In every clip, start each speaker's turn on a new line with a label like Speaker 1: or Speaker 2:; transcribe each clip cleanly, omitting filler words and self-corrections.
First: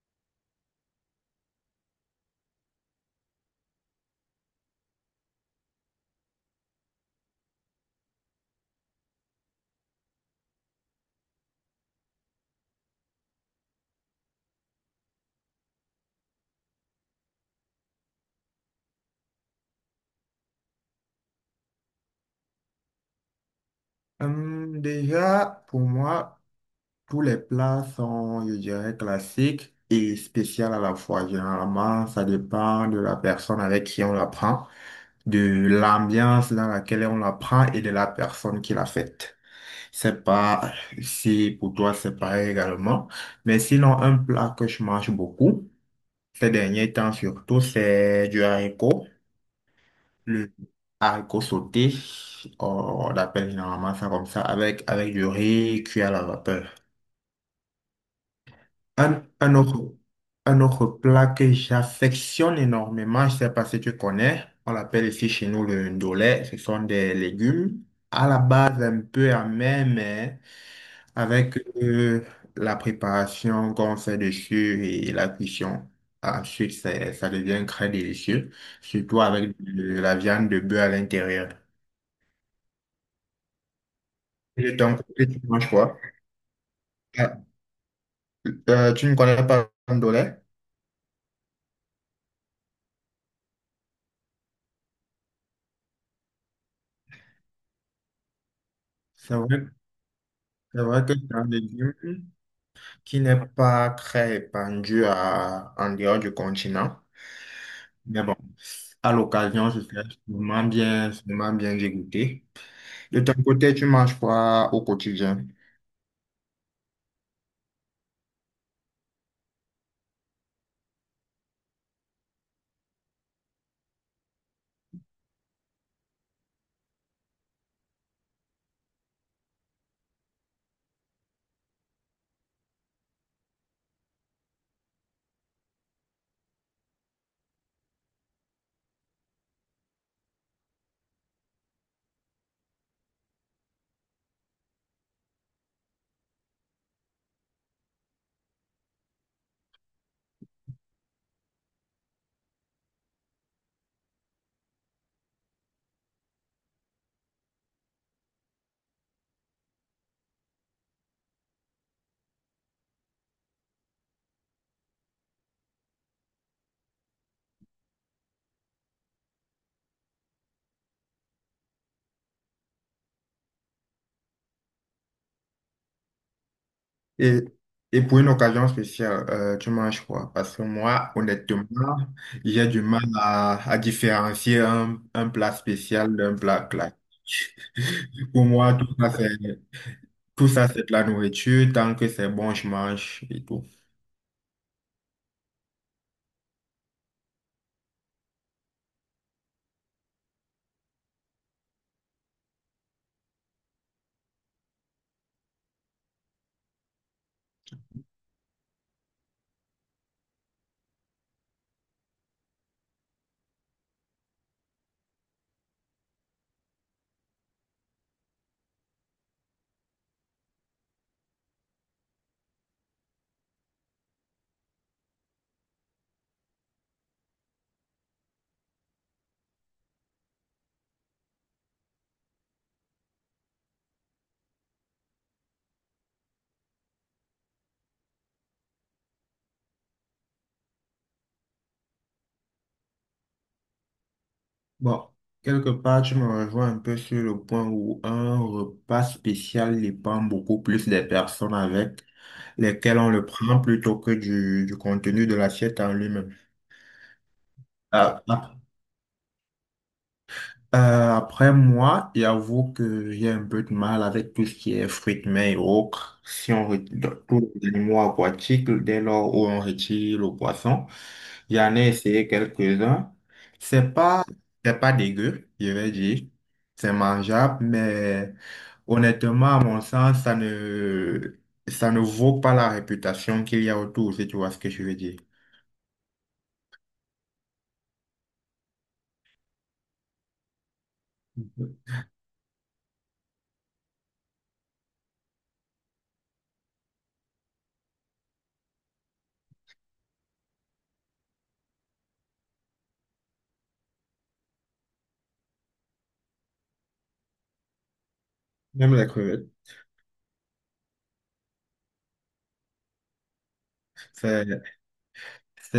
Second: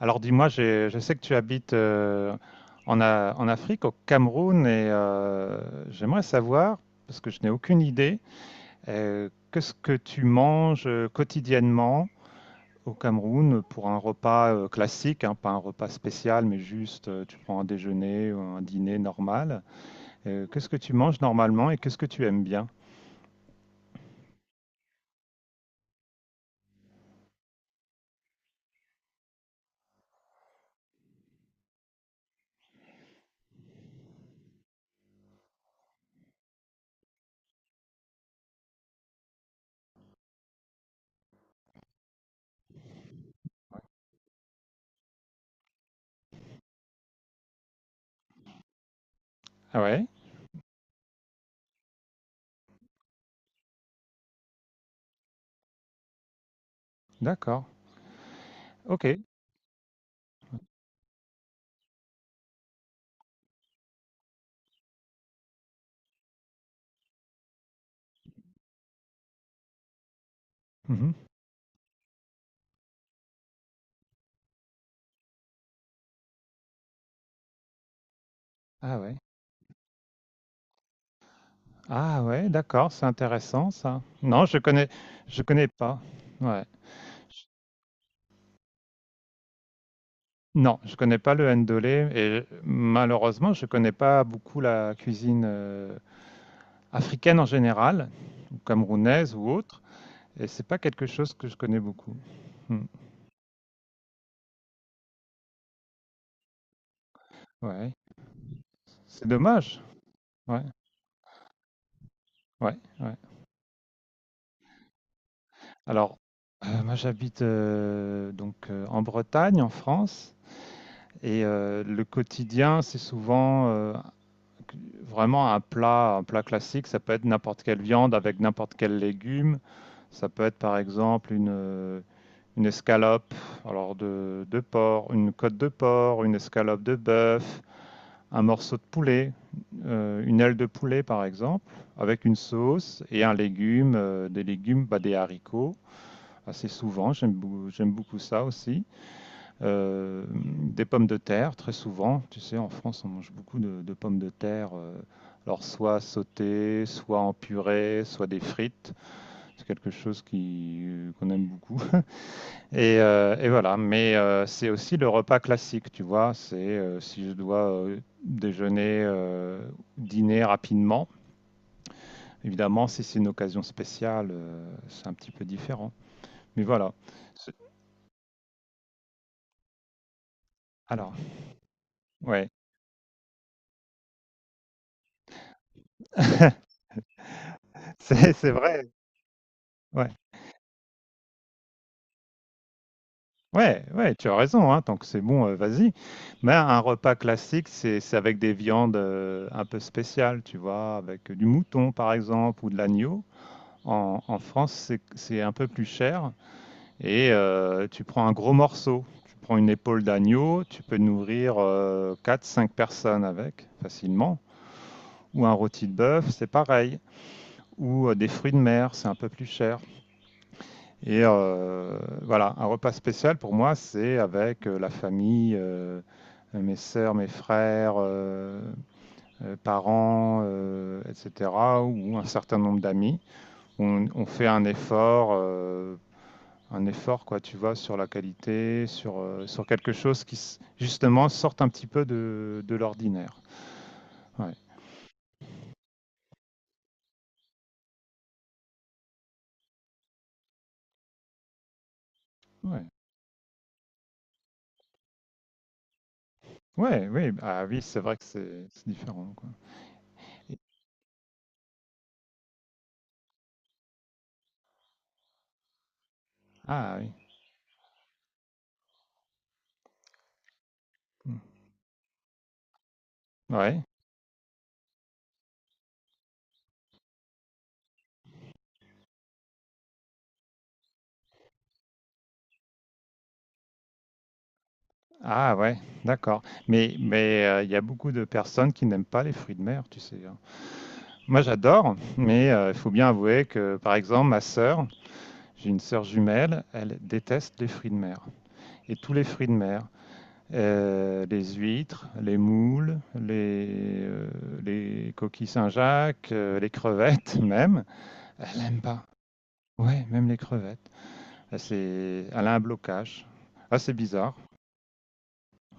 Speaker 1: Alors dis-moi, je sais que tu habites en Afrique, au Cameroun, et j'aimerais savoir, parce que je n'ai aucune idée, qu'est-ce que tu manges quotidiennement au Cameroun pour un repas classique, hein, pas un repas spécial, mais juste tu prends un déjeuner ou un dîner normal. Qu'est-ce que tu manges normalement et qu'est-ce que tu aimes bien?
Speaker 2: Déjà, pour moi, tous les plats sont, je dirais, classiques et spéciaux à la fois. Généralement, ça dépend de la personne avec qui on la prend, de l'ambiance dans laquelle on la prend et de la personne qui l'a faite. C'est pas si pour toi c'est pareil également. Mais sinon, un plat que je mange beaucoup, ces derniers temps surtout, c'est du haricot.
Speaker 1: Ah ouais,
Speaker 2: Le haricot sauté, on appelle généralement ça comme ça, avec, avec du riz cuit à la vapeur.
Speaker 1: d'accord, ok.
Speaker 2: Un, un autre, un autre plat que j'affectionne énormément, je ne sais pas si tu connais, on l'appelle ici chez nous le ndolé, ce sont des légumes à la base un peu amers, mais
Speaker 1: Mhm.
Speaker 2: avec euh, la préparation qu'on fait dessus et la cuisson. Ensuite, ça devient très délicieux,
Speaker 1: Ah ouais,
Speaker 2: surtout avec de la viande de bœuf à l'intérieur.
Speaker 1: ah ouais, d'accord, c'est intéressant ça. Non,
Speaker 2: Et de ton côté, tu
Speaker 1: je connais
Speaker 2: manges quoi?
Speaker 1: pas. Ouais.
Speaker 2: Ah, tu ne connais pas le pomme.
Speaker 1: Non, je connais pas le ndolé et malheureusement, je connais pas beaucoup la cuisine africaine en général, ou
Speaker 2: C'est
Speaker 1: camerounaise ou
Speaker 2: vrai,
Speaker 1: autre, et c'est pas
Speaker 2: c'est vrai
Speaker 1: quelque
Speaker 2: que
Speaker 1: chose
Speaker 2: c'est un
Speaker 1: que je connais
Speaker 2: légume
Speaker 1: beaucoup. Hmm.
Speaker 2: qui n'est pas très répandu en dehors du continent.
Speaker 1: Ouais,
Speaker 2: Mais bon, à
Speaker 1: c'est
Speaker 2: l'occasion,
Speaker 1: dommage.
Speaker 2: je serais
Speaker 1: Ouais,
Speaker 2: sûrement bien dégoûté.
Speaker 1: ouais, ouais.
Speaker 2: De ton côté, tu manges quoi au quotidien?
Speaker 1: Alors, moi j'habite donc en Bretagne, en France, et le quotidien, c'est souvent vraiment un plat classique. Ça peut être n'importe quelle viande avec n'importe quel légume. Ça peut être par exemple une escalope alors de porc, une côte de porc, une escalope de bœuf, un morceau de poulet, une aile de poulet par exemple, avec une sauce et un légume, des légumes, bah, des haricots assez souvent, j'aime beaucoup ça aussi. Des pommes de terre très souvent, tu sais en France on mange beaucoup de pommes de terre. Alors soit sautées, soit en purée, soit des frites. C'est quelque chose qui qu'on aime beaucoup. Et voilà, mais c'est aussi le repas classique, tu vois. C'est si je dois déjeuner, dîner rapidement. Évidemment, si c'est une occasion spéciale, c'est un petit peu différent. Mais voilà.
Speaker 2: Et,
Speaker 1: C'est-
Speaker 2: et pour une occasion spéciale, tu manges quoi? Parce que moi,
Speaker 1: Alors,
Speaker 2: honnêtement,
Speaker 1: ouais,
Speaker 2: j'ai du mal à différencier un plat spécial d'un plat classique. Pour
Speaker 1: c'est
Speaker 2: moi,
Speaker 1: vrai. Ouais,
Speaker 2: tout ça, c'est de la nourriture. Tant que c'est bon, je mange et tout.
Speaker 1: ouais, ouais, tu as raison. Hein, tant que c'est bon, vas-y. Mais un repas classique, c'est avec des viandes un peu spéciales, tu vois, avec du mouton par exemple ou de l'agneau. En France, c'est un peu plus cher. Et tu prends un gros morceau, tu prends une épaule d'agneau, tu peux nourrir quatre cinq personnes avec facilement. Ou un rôti de bœuf, c'est pareil. Ou des fruits de mer, c'est un peu plus cher. Et voilà, un repas spécial pour moi, c'est avec la famille, mes sœurs, mes frères, parents, etc., ou un certain nombre d'amis. On fait un effort, quoi, tu vois, sur la qualité, sur quelque chose qui, justement, sorte un petit peu de l'ordinaire. Ouais,
Speaker 2: Bon, quelque part, tu me rejoins un peu sur le point où un repas spécial dépend beaucoup plus des personnes avec
Speaker 1: ouais.
Speaker 2: lesquelles on le prend plutôt que du contenu de l'assiette en lui-même.
Speaker 1: Ouais, oui, ah oui, c'est vrai que
Speaker 2: À
Speaker 1: c'est différent, quoi. Et-
Speaker 2: Euh, après moi, j'avoue que j'ai un peu de mal avec tout ce qui est fruits de mer et autres. Si on
Speaker 1: Ah oui.
Speaker 2: retire tous les animaux aquatiques, dès lors où on retire le poisson,
Speaker 1: Hmm.
Speaker 2: j'en ai essayé quelques-uns.
Speaker 1: Ouais.
Speaker 2: C'est pas, c'est pas dégueu, je vais dire. C'est mangeable, mais honnêtement, à mon sens, ça ne vaut pas la réputation qu'il y a autour, si tu vois ce que je veux dire.
Speaker 1: Ah ouais, d'accord. Mais il y a beaucoup de personnes qui n'aiment pas les fruits de mer, tu sais. Hein. Moi, j'adore, mais il faut bien avouer que, par exemple, ma sœur, j'ai une sœur jumelle, elle déteste les fruits de mer. Et tous les fruits de mer, les huîtres, les moules, les coquilles Saint-Jacques, les crevettes même. Elle aime
Speaker 2: Même
Speaker 1: pas.
Speaker 2: les crevettes.
Speaker 1: Ouais, même les crevettes. Elle a un blocage. Ah, c'est bizarre.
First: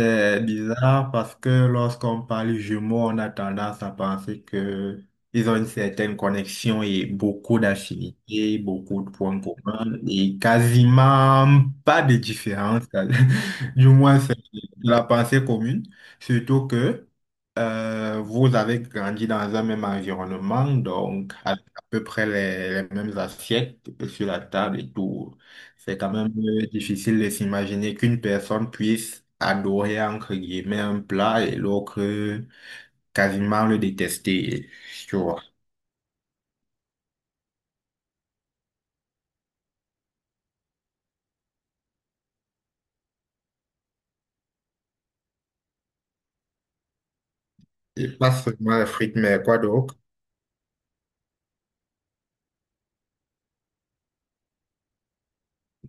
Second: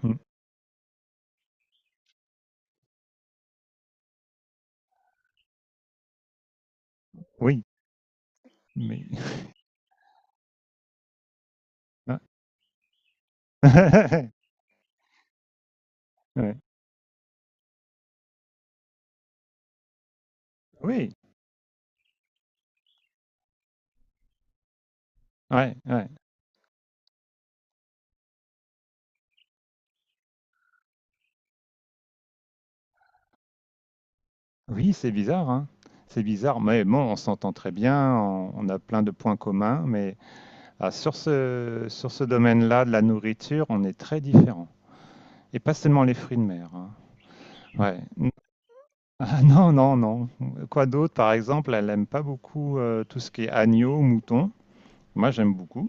Speaker 1: Hmm.
Speaker 2: bizarre parce que lorsqu'on parle jumeaux, on a tendance à penser que ils ont une certaine connexion et beaucoup
Speaker 1: Oui,
Speaker 2: d'affinités, beaucoup
Speaker 1: mais...
Speaker 2: de points communs et quasiment pas de différence. Du moins, c'est la pensée commune.
Speaker 1: Ouais.
Speaker 2: Surtout que vous avez grandi dans un même environnement,
Speaker 1: Oui,
Speaker 2: donc à peu près les mêmes assiettes sur la table et tout.
Speaker 1: ouais,
Speaker 2: C'est
Speaker 1: ouais.
Speaker 2: quand même difficile de s'imaginer qu'une personne puisse adorer, entre guillemets, un plat et l'autre quasiment le détester,
Speaker 1: Oui, c'est
Speaker 2: tu vois.
Speaker 1: bizarre, hein. C'est bizarre, mais bon, on s'entend très bien, on a plein de points communs, mais ah, sur ce domaine-là de la nourriture, on est très différents. Et pas seulement les fruits de mer, hein. Ouais.
Speaker 2: Et pas seulement les frites, mais quoi
Speaker 1: Non, non,
Speaker 2: d'autre?
Speaker 1: non. Quoi d'autre? Par exemple, elle aime pas beaucoup tout ce qui est agneau, mouton. Moi, j'aime beaucoup.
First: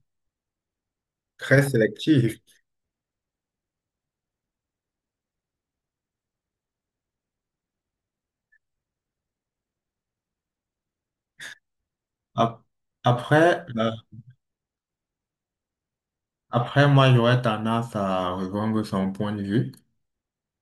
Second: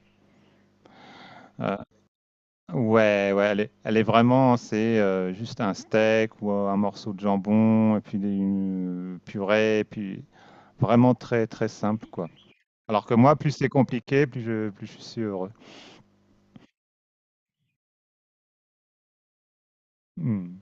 Speaker 2: Très
Speaker 1: Euh,
Speaker 2: sélectif.
Speaker 1: ouais, ouais, elle est vraiment, c'est juste un steak ou un morceau de jambon, et puis une purée, et puis vraiment très, très simple, quoi.
Speaker 2: Ap-
Speaker 1: Alors que moi, plus
Speaker 2: Après,
Speaker 1: c'est compliqué, plus je suis heureux.
Speaker 2: après, moi, j'aurais tendance à rejoindre son point de vue.
Speaker 1: Hmm.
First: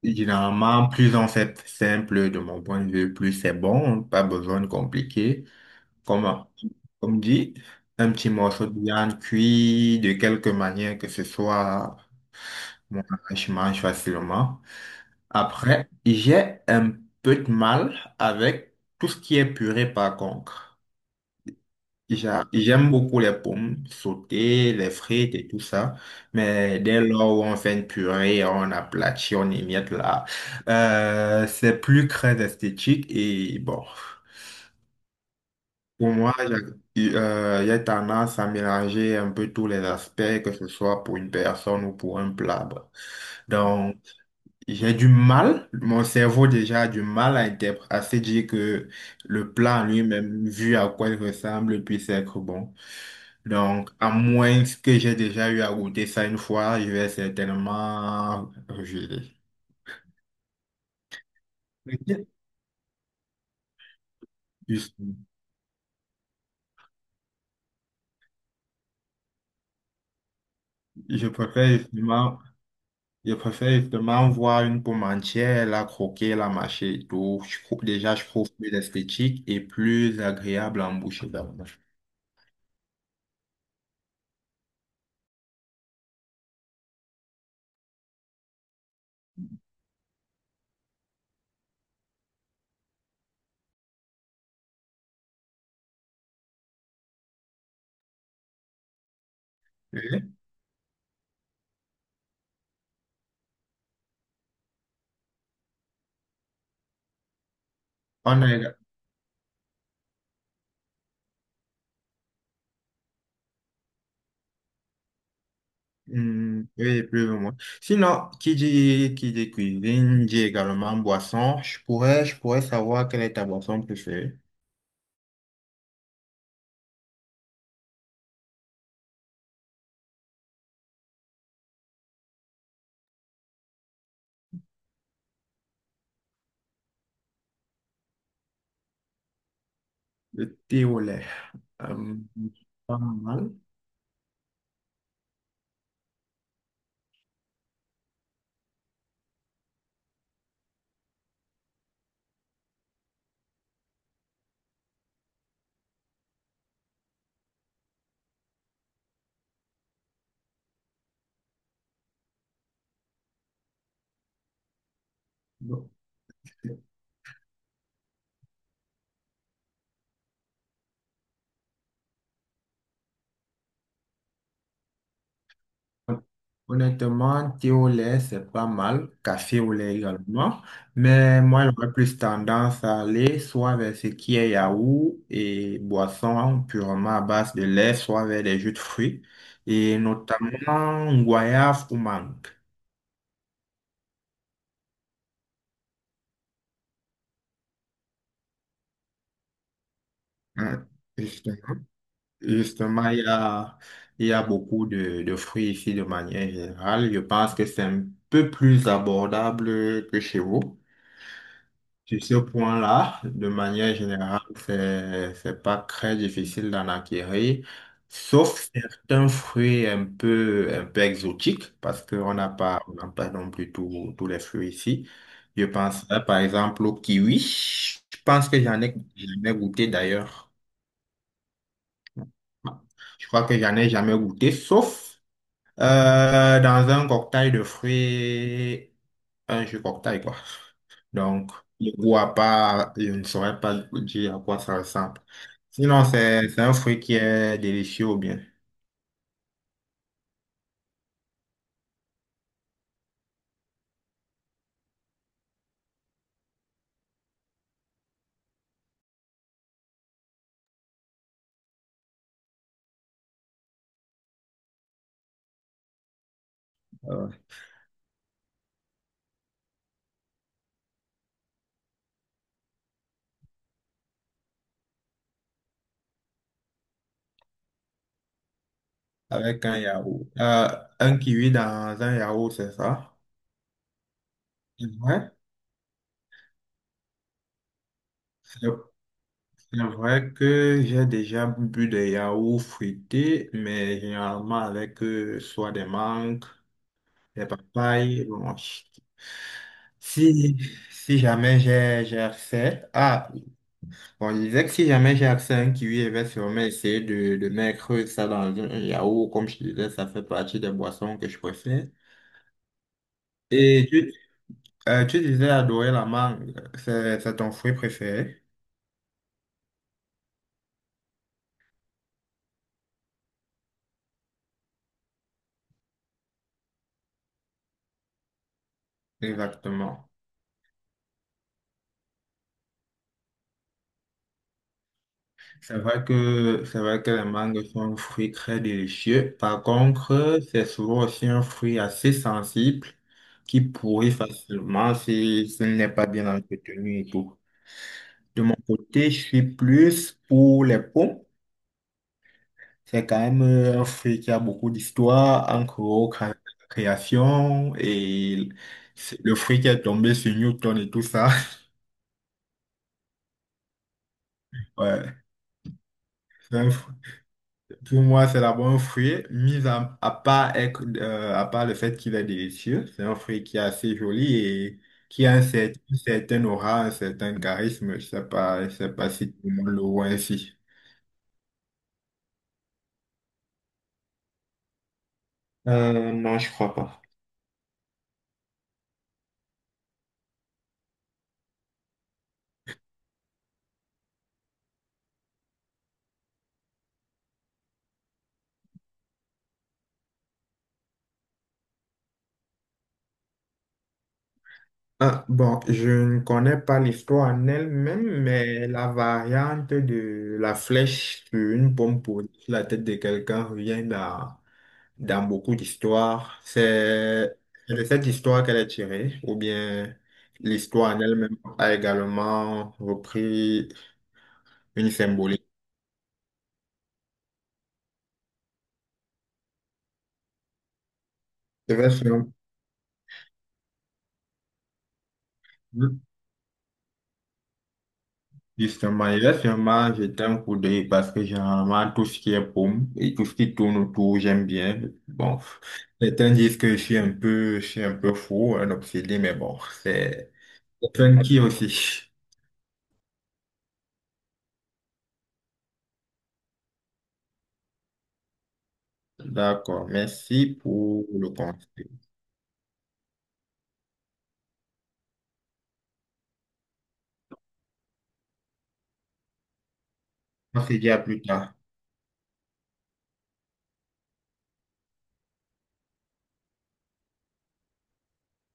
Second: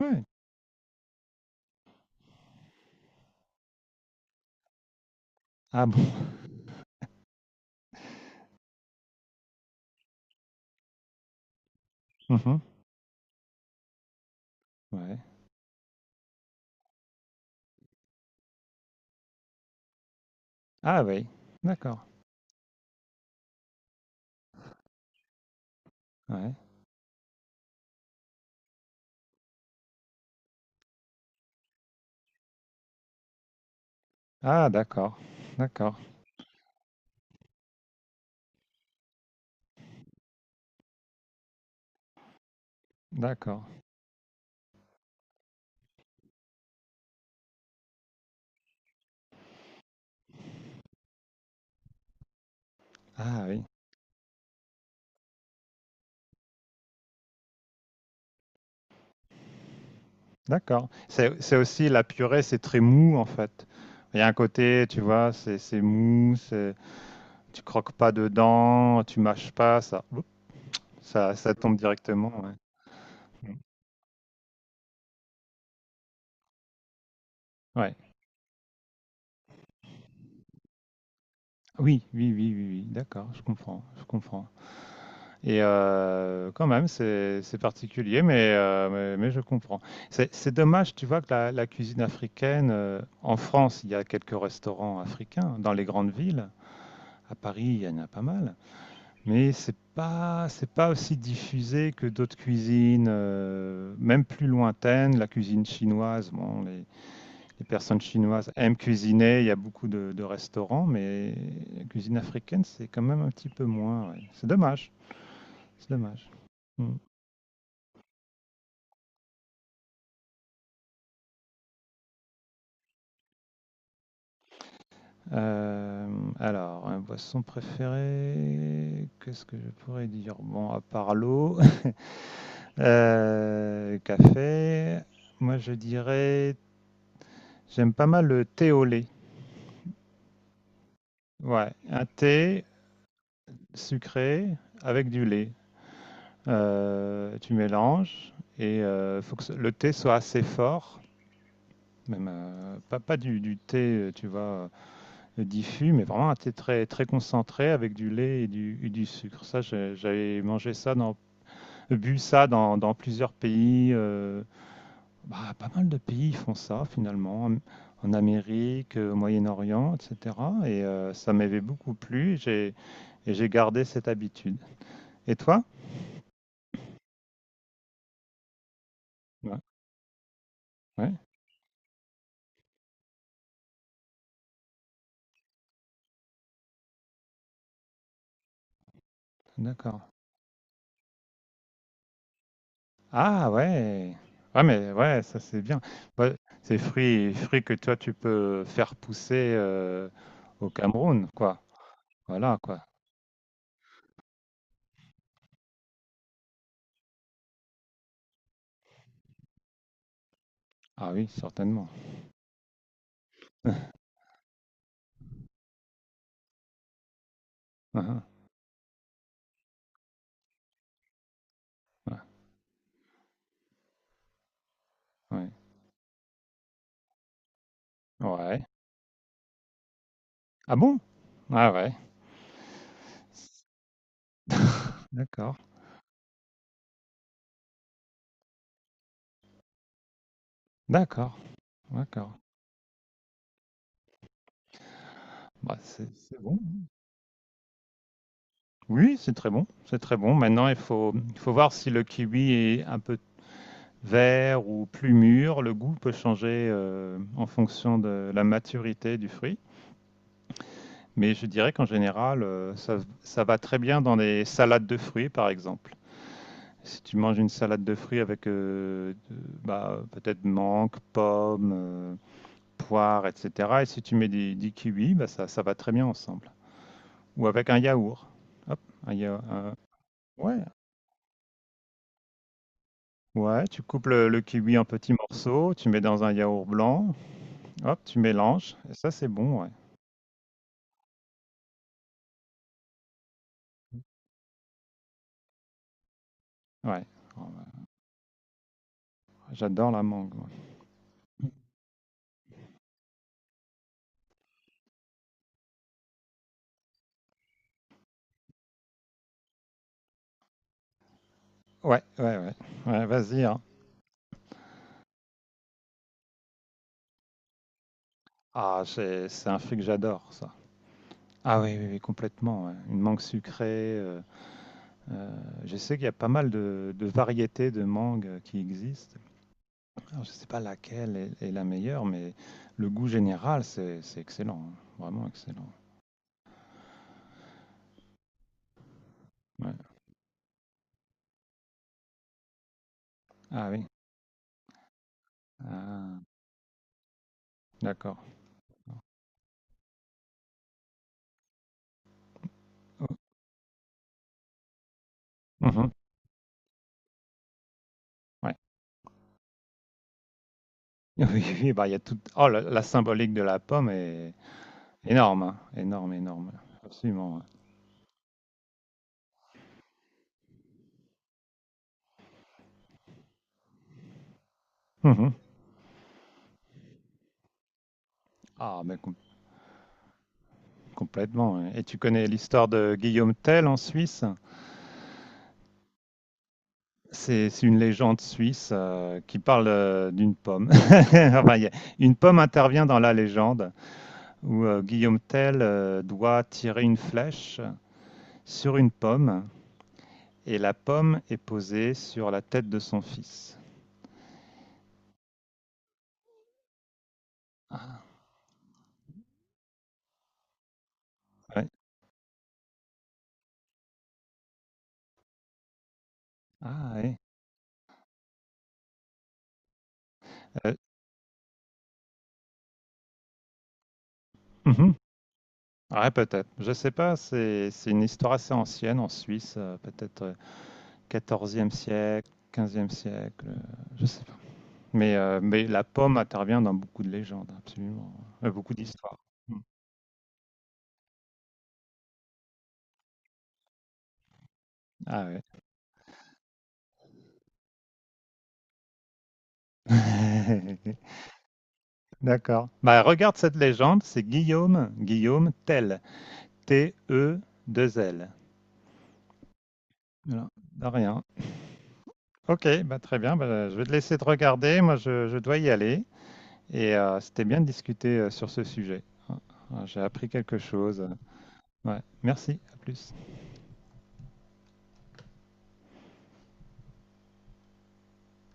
Speaker 1: Ouais.
Speaker 2: Généralement, plus on fait simple de mon point de vue, plus c'est bon, pas besoin de compliquer.
Speaker 1: Ah bon?
Speaker 2: Comme, comme dit, un petit morceau de viande cuit de quelque manière que ce soit,
Speaker 1: Mhm.
Speaker 2: mon je mange facilement.
Speaker 1: Ouais.
Speaker 2: Après, j'ai un peu de mal avec tout ce qui est purée par contre.
Speaker 1: Ah oui, d'accord.
Speaker 2: J'aime beaucoup les pommes sautées, les frites et tout ça,
Speaker 1: Ouais.
Speaker 2: mais dès lors où on fait une purée, on aplatit, on émiette là, c'est plus très esthétique et bon.
Speaker 1: Ah d'accord, d'accord,
Speaker 2: Pour moi, y a il tendance à mélanger un peu tous les aspects, que ce soit pour une personne ou pour un plat. Bah.
Speaker 1: d'accord.
Speaker 2: Donc, j'ai du mal, mon cerveau déjà a du mal à, à se dire que le plat en lui-même, vu à quoi il ressemble, puisse être bon.
Speaker 1: Ah oui.
Speaker 2: Donc, à moins que j'ai déjà eu à goûter ça une fois, je vais certainement rejeter.
Speaker 1: D'accord. C'est aussi la
Speaker 2: Ok.
Speaker 1: purée, c'est très mou en fait. Il y a un côté,
Speaker 2: Juste-
Speaker 1: tu vois, c'est mou, c'est tu croques pas dedans, tu mâches pas, ça, oups,
Speaker 2: Je
Speaker 1: ça tombe
Speaker 2: préfère
Speaker 1: directement.
Speaker 2: justement
Speaker 1: Ouais.
Speaker 2: Je
Speaker 1: Mm.
Speaker 2: préfère justement voir une pomme entière, la croquer, la mâcher et tout.
Speaker 1: Ouais.
Speaker 2: Déjà, je trouve plus esthétique et plus agréable en bouche également.
Speaker 1: Oui, oui, oui, oui, oui. D'accord, je comprends, je comprends. Et quand même, c'est particulier, mais je comprends. C'est dommage, tu vois, que la cuisine africaine en France, il y a quelques restaurants africains dans les grandes villes. À Paris, il y en a pas mal. Mais
Speaker 2: Oui,
Speaker 1: c'est pas aussi diffusé que d'autres cuisines, même plus lointaines. La cuisine chinoise, bon, les personnes
Speaker 2: on
Speaker 1: chinoises
Speaker 2: a,
Speaker 1: aiment cuisiner. Il y a beaucoup de restaurants, mais la cuisine africaine, c'est quand même un petit peu moins. Ouais. C'est dommage. C'est dommage.
Speaker 2: hmm,
Speaker 1: Mm.
Speaker 2: oui, plus ou moins. Sinon, qui dit cuisine, dit également boisson. Je pourrais savoir quelle est ta boisson préférée.
Speaker 1: Euh, alors, un boisson préféré, qu'est-ce que je pourrais dire? Bon, à part l'eau, café. Moi, je dirais, j'aime pas mal le thé au lait.
Speaker 2: Le thé au lait.
Speaker 1: Ouais, un
Speaker 2: Euh,
Speaker 1: thé
Speaker 2: pas mal.
Speaker 1: sucré avec du lait. Tu mélanges et il faut que le thé soit assez fort, même pas du thé, tu vois, diffus, mais vraiment un thé très, très concentré avec du lait et du sucre. Ça, j'avais mangé ça, bu ça dans plusieurs pays. Bah, pas mal
Speaker 2: Bon.
Speaker 1: de pays font ça finalement, en Amérique, au Moyen-Orient, etc. Et ça m'avait beaucoup plu. J'ai gardé cette habitude. Et toi?
Speaker 2: Honnêtement, thé au lait, c'est pas mal,
Speaker 1: Ouais,
Speaker 2: café au lait également,
Speaker 1: ouais,
Speaker 2: mais moi, j'aurais plus tendance à aller soit vers ce qui est yaourt et boisson purement à base de lait, soit vers des jus de fruits, et
Speaker 1: d'accord.
Speaker 2: notamment goyave ou mangue.
Speaker 1: Ah ouais. Ah mais ouais, ça c'est bien. Ouais, c'est fruits que toi tu peux faire pousser au
Speaker 2: Hein,
Speaker 1: Cameroun, quoi.
Speaker 2: justement,
Speaker 1: Voilà, quoi.
Speaker 2: justement, il y a beaucoup de fruits ici de manière générale. Je pense que c'est un peu plus abordable que chez vous.
Speaker 1: Ah oui, certainement.
Speaker 2: Sur ce point-là, de manière générale, c'est pas très difficile d'en acquérir,
Speaker 1: Ah,
Speaker 2: sauf certains fruits un peu exotiques, parce
Speaker 1: ah,
Speaker 2: qu'on n'a pas, on n'a pas non plus tous tous les fruits ici.
Speaker 1: ouais.
Speaker 2: Je pense, par exemple, au kiwi. Je
Speaker 1: Ouais.
Speaker 2: pense que
Speaker 1: Ouais.
Speaker 2: j'en ai jamais goûté d'ailleurs.
Speaker 1: Ah bon? Ah ouais.
Speaker 2: Je crois que j'en ai jamais goûté, sauf
Speaker 1: D'accord.
Speaker 2: dans un cocktail de fruits, un jus cocktail, quoi.
Speaker 1: D'accord.
Speaker 2: Donc, le goût à
Speaker 1: D'accord.
Speaker 2: part, je ne saurais pas dire à quoi ça ressemble.
Speaker 1: Bah,
Speaker 2: Sinon,
Speaker 1: c'est bon.
Speaker 2: c'est un fruit qui est délicieux ou bien.
Speaker 1: Oui, c'est très bon. C'est très bon. Maintenant, il faut voir si le kiwi est un peu vert ou plus mûr. Le goût peut changer en fonction de la maturité du fruit. Mais je dirais qu'en général, ça va très bien dans des salades de fruits, par exemple. Si tu
Speaker 2: Euh,
Speaker 1: manges une salade de fruits avec bah, peut-être mangue, pomme, poire, etc. Et si tu mets des kiwis, bah, ça va très bien ensemble. Ou avec un yaourt. Hop, un yaourt.
Speaker 2: avec un yaourt.
Speaker 1: Ouais.
Speaker 2: Un kiwi dans un yaourt, c'est ça?
Speaker 1: Ouais, tu coupes le kiwi en petits
Speaker 2: Ouais.
Speaker 1: morceaux, tu mets dans un yaourt blanc, hop, tu
Speaker 2: C'est
Speaker 1: mélanges, et ça c'est bon, ouais.
Speaker 2: c'est vrai que j'ai déjà bu des yaourts fruités, mais généralement avec soit des mangues,
Speaker 1: Ouais. Oh,
Speaker 2: les
Speaker 1: ouais.
Speaker 2: papayes.
Speaker 1: J'adore la mangue, moi.
Speaker 2: Si, si jamais j'ai accès. Ah, on disait que si jamais j'ai accès à un kiwi, je vais sûrement essayer de mettre ça dans un yaourt. Comme je disais, ça fait partie des boissons que je préfère.
Speaker 1: Ouais, ouais, ouais. Ouais, vas-y, hein.
Speaker 2: Et tu, tu disais adorer la mangue. C'est ton fruit préféré?
Speaker 1: Ah, c'est un fruit que j'adore, ça. Ah oui, oui, oui, complètement. Ouais. Une mangue sucrée. Euh, je sais qu'il y a pas mal de variétés de mangue qui existent.
Speaker 2: Exactement.
Speaker 1: Alors, je ne sais pas laquelle est la meilleure, mais le goût général, c'est excellent. Hein. Vraiment excellent.
Speaker 2: C'est vrai que les mangues sont un fruit très délicieux. Par
Speaker 1: Ouais.
Speaker 2: contre, c'est souvent aussi un fruit assez sensible qui
Speaker 1: Ah oui.
Speaker 2: pourrit facilement si ce n'est pas
Speaker 1: Ah,
Speaker 2: bien entretenu et tout.
Speaker 1: d'accord.
Speaker 2: De mon côté, je suis plus pour les pommes. C'est
Speaker 1: Oh,
Speaker 2: quand même un fruit qui a beaucoup d'histoire,
Speaker 1: mhm.
Speaker 2: encore création et
Speaker 1: Ouais.
Speaker 2: c'est le fruit qui est tombé sur Newton et tout ça.
Speaker 1: Oui, oui, bah, il y a tout... Oh, la symbolique de la pomme est
Speaker 2: Ouais,
Speaker 1: énorme, hein. Énorme, énorme.
Speaker 2: c'est un fruit.
Speaker 1: Absolument.
Speaker 2: Pour moi, c'est d'abord un fruit, mis à part, à part le fait qu'il est délicieux. C'est un fruit qui est assez joli et
Speaker 1: Ouais.
Speaker 2: qui
Speaker 1: Mhm.
Speaker 2: a un une certaine aura, un certain charisme. Je
Speaker 1: Ah,
Speaker 2: sais
Speaker 1: ben,
Speaker 2: pas si tout le monde le voit ainsi.
Speaker 1: complètement. Ouais. Et tu connais l'histoire de Guillaume Tell en Suisse?
Speaker 2: Non, je crois pas.
Speaker 1: C'est une légende suisse qui parle d'une pomme. Enfin, une pomme intervient dans la légende où Guillaume Tell doit tirer une flèche sur une pomme et la pomme est posée sur la tête de son fils.
Speaker 2: Ah, bon, je ne connais pas l'histoire en elle-même, mais la variante de la flèche sur
Speaker 1: Ouais.
Speaker 2: une bombe posée sur la tête de quelqu'un revient dans, dans beaucoup d'histoires.
Speaker 1: Ah, oui.
Speaker 2: C'est de cette histoire qu'elle est tirée, ou bien l'histoire en elle-même a également repris une symbolique.
Speaker 1: Ouais, peut-être. Je sais pas, c'est une histoire assez ancienne en Suisse, peut-être 14
Speaker 2: C'est vrai, c'est vrai.
Speaker 1: siècle, 15 siècle, je sais pas. Mais la pomme intervient dans beaucoup de légendes, absolument. Beaucoup
Speaker 2: Justement,
Speaker 1: d'histoires. Mm.
Speaker 2: justement, j'étais un coup d'œil parce que généralement, tout ce qui est pomme et tout ce qui tourne autour, j'aime bien.
Speaker 1: Ah
Speaker 2: Bon,
Speaker 1: ouais.
Speaker 2: certains disent que je suis un peu, je suis un peu fou, un obsédé, mais bon, c'est funky aussi.
Speaker 1: D'accord. Bah, regarde cette légende, c'est Guillaume, Guillaume Tell, t e deux l.
Speaker 2: D'accord, merci
Speaker 1: Voilà, de
Speaker 2: pour
Speaker 1: rien.
Speaker 2: le conseil.
Speaker 1: Ok, bah, très bien. Bah, je vais te laisser te regarder. Moi, je dois y aller. Et c'était bien de discuter sur ce sujet. Ah, j'ai appris quelque
Speaker 2: On se dit à
Speaker 1: chose.
Speaker 2: plus tard.
Speaker 1: Ouais, merci. À plus.